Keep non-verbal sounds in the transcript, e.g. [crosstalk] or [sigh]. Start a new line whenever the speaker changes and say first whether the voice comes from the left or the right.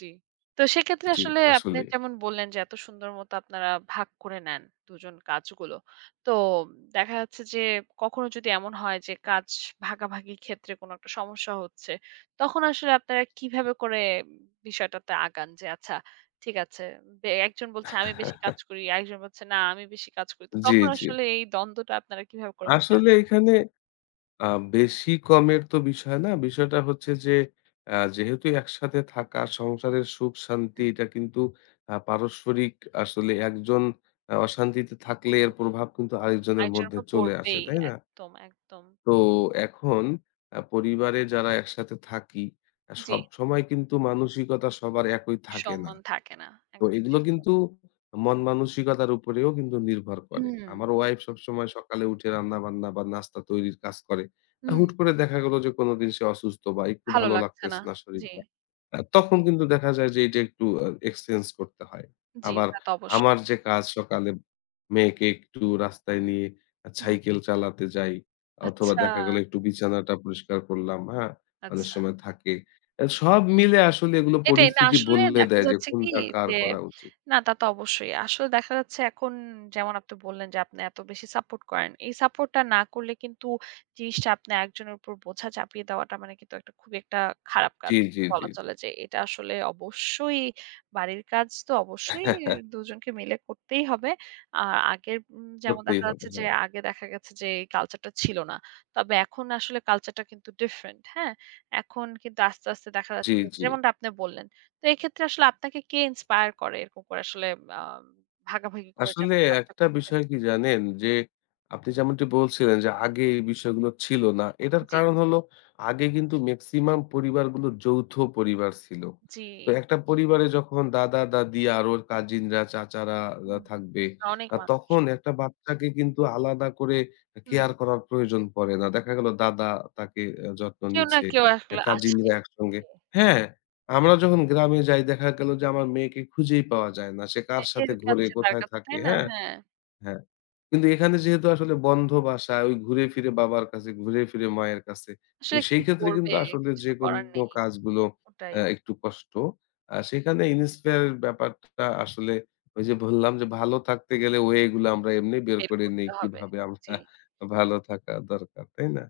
right: জি। তো সেক্ষেত্রে
left: জি,
right: আসলে আপনি
left: আসলেই।
right: যেমন বললেন যে এত সুন্দর মত আপনারা ভাগ করে নেন ২ জন কাজগুলো। তো দেখা যাচ্ছে যে কখনো যদি এমন হয় যে কাজ ভাগাভাগি ক্ষেত্রে কোন একটা সমস্যা হচ্ছে, তখন আসলে আপনারা কিভাবে করে বিষয়টাতে আগান? যে আচ্ছা ঠিক আছে। বে একজন বলছে "আমি বেশি কাজ
left: [chuckles]
right: করি।" আর একজন বলছে "না, আমি বেশি কাজ করি।" তো
left: জি,
right: তখন
left: জি।
right: আসলে এই দ্বন্দ্বটা আপনারা কিভাবে করে মিটান?
left: আসলে এখানে আ বেশি কমের তো বিষয় না। বিষয়টা হচ্ছে যে অ্যা যেহেতু একসাথে থাকা সংসারের সুখ শান্তি
right: হু।
left: এটা কিন্তু আ পারস্পরিক আসলে ১ জন অ অশান্তিতে
right: উ
left: থাকলে এর
right: জি।
left: প্রভাব কিন্তু আরেকজনের
right: আরেকজনের
left: মধ্যে
right: উপর
left: চলে আসে,
right: পড়বেই।
left: তাই না?
right: একদম, একদম।
left: তো এখন অ্যা পরিবারে যারা একসাথে থাকি, অ্যা
right: জি।
left: সবসময় কিন্তু মানসিকতা সবার একই থাকে না।
right: সম্মান থাকে না।
left: তো
right: একদম
left: এগুলো
right: ঠিক বলেছেন।
left: কিন্তু মন-মানসিকতার উপরেও কিন্তু নির্ভর করে।
right: হুম।
left: আমার ওয়াইফ সবসময় সকালে উঠে রান্নাবান্না বা নাস্তা তৈরির কাজ করে। আ
right: হুম।
left: হুট করে দেখা গেল যে কোনদিন সে অসুস্থ বা একটু
right: ভালো
left: ভালো
right: লাগছে না।
left: লাগতেছে না
right: জি।
left: শরীরটা। আ তখন কিন্তু দেখা যায় যে এইটা একটু অ এক্সচেঞ্জ করতে হয়।
right: জি,
left: আবার
right: তা তো অবশ্যই।
left: আমার যে কাজ সকালে মেয়েকে একটু রাস্তায় নিয়ে আ
right: হুম।
left: সাইকেল চালাতে যাই অথবা
right: আচ্ছা।
left: দেখা গেলো একটু বিছানাটা পরিষ্কার করলাম, হ্যাঁ? অনেক
right: আচ্ছা।
left: সময় থাকে। অ্যা সব মিলে আসলে এগুলো
right: এটাই। না
left: পরিস্থিতি
right: আসলে
left: বললে
right: দেখা
left: দেয় যে
right: যাচ্ছে কি
left: কোনটা কার
right: যে
left: করা উচিত।
right: না তা তো অবশ্যই। আসলে দেখা যাচ্ছে এখন যেমন আপনি বললেন যে আপনি এত বেশি সাপোর্ট করেন। এই সাপোর্টটা না করলে কিন্তু জিনিসটা আপনি একজনের উপর বোঝা চাপিয়ে দেওয়াটা মানে কিন্তু একটা খুবই একটা খারাপ কাজ।
left: জি, জি, জি,
right: বলা
left: জি।
right: চলে যে এটা আসলে অবশ্যই বাড়ির কাজ তো অবশ্যই
left: [chuckles]
right: ২ জনকে মিলে করতেই হবে। আ আগের উম যেমন
left: করতেই
right: দেখা
left: হবে।
right: যাচ্ছে যে
left: হ্যাঁ।
right: আগে দেখা গেছে যে এই কালচারটা ছিল না। তবে এখন আসলে কালচারটা কিন্তু ডিফারেন্ট, হ্যাঁ? এখন কিন্তু আস্তে, আস্তে দেখা
left: জি,
right: যাচ্ছে
left: জি।
right: যেমনটা আপনি বললেন। তো এক্ষেত্রে আসলে আপনাকে কে ইন্সপায়ার করে? এরকম করে আসলে আ ভাগাভাগি করে যে
left: আসলে
right: আপনি কাজটা
left: একটা
right: করছেন?
left: বিষয় কি জানেন? যে আপনি যেমনটি বলছিলেন যে আগে
right: জি।
left: এই বিষয়গুলো ছিল না। এটার
right: জি।
left: কারণ হল আগে কিন্তু মেক্সিমাম পরিবারগুলো যৌথ পরিবার ছিল।
right: জি।
left: তো একটা পরিবারে যখন দাদা-দাদি আর ওর কাজিনরা, চাচারা ওরা
right: হুম।
left: থাকবে।
right: আ অনেক
left: আ
right: মানুষ।
left: তখন ১ টা বাচ্চাকে কিন্তু আলাদা করে এ
right: হুম।
left: কেয়ার করার প্রয়োজন পড়ে না। দেখা গেল দাদা তাকে অ্যা যত্ন
right: কেউ না
left: নিচ্ছে,
right: কেউ
left: অ্যা
right: আসলে আছেই।
left: কাজিনরা একসঙ্গে
right: জি।
left: হ্যাঁ, আমরা যখন গ্রামে যাই দেখা গেল যে আমার মেয়েকে খুঁজেই পাওয়া যায় না। সে কার
right: হ্যাঁ এর
left: সাথে ঘোরে,
right: কাছে তার
left: কোথায়
right: কাছে,
left: থাকে
right: তাই না?
left: হ্যাঁ?
right: হ্যাঁ।
left: হ্যাঁ। কিন্তু এখানে যেহেতু আসলে বন্ধ বাসা ওই ঘুরে ফিরে বাবার কাছে, ঘুরে ফিরে মায়ের কাছে। তো
right: আসলে কি
left: সেইক্ষেত্রে
right: করবে?
left: কিন্তু আসলে
right: কিছু তো করার
left: যেকোনো
right: নেই।
left: কাজগুলো
right: ওটাই।
left: অ্যা একটু কষ্ট। আ সেখানে inspire ব্যাপারটা আসলে ওইযে বললাম যে ভালো থাকতে গেলে ওয়েগুলা আমরা এমনি বের
right: বের
left: করে নেই।
right: করতে হবে,
left: কিভাবে আমরা
right: জি।
left: ভালো থাকা দরকার, তাই না?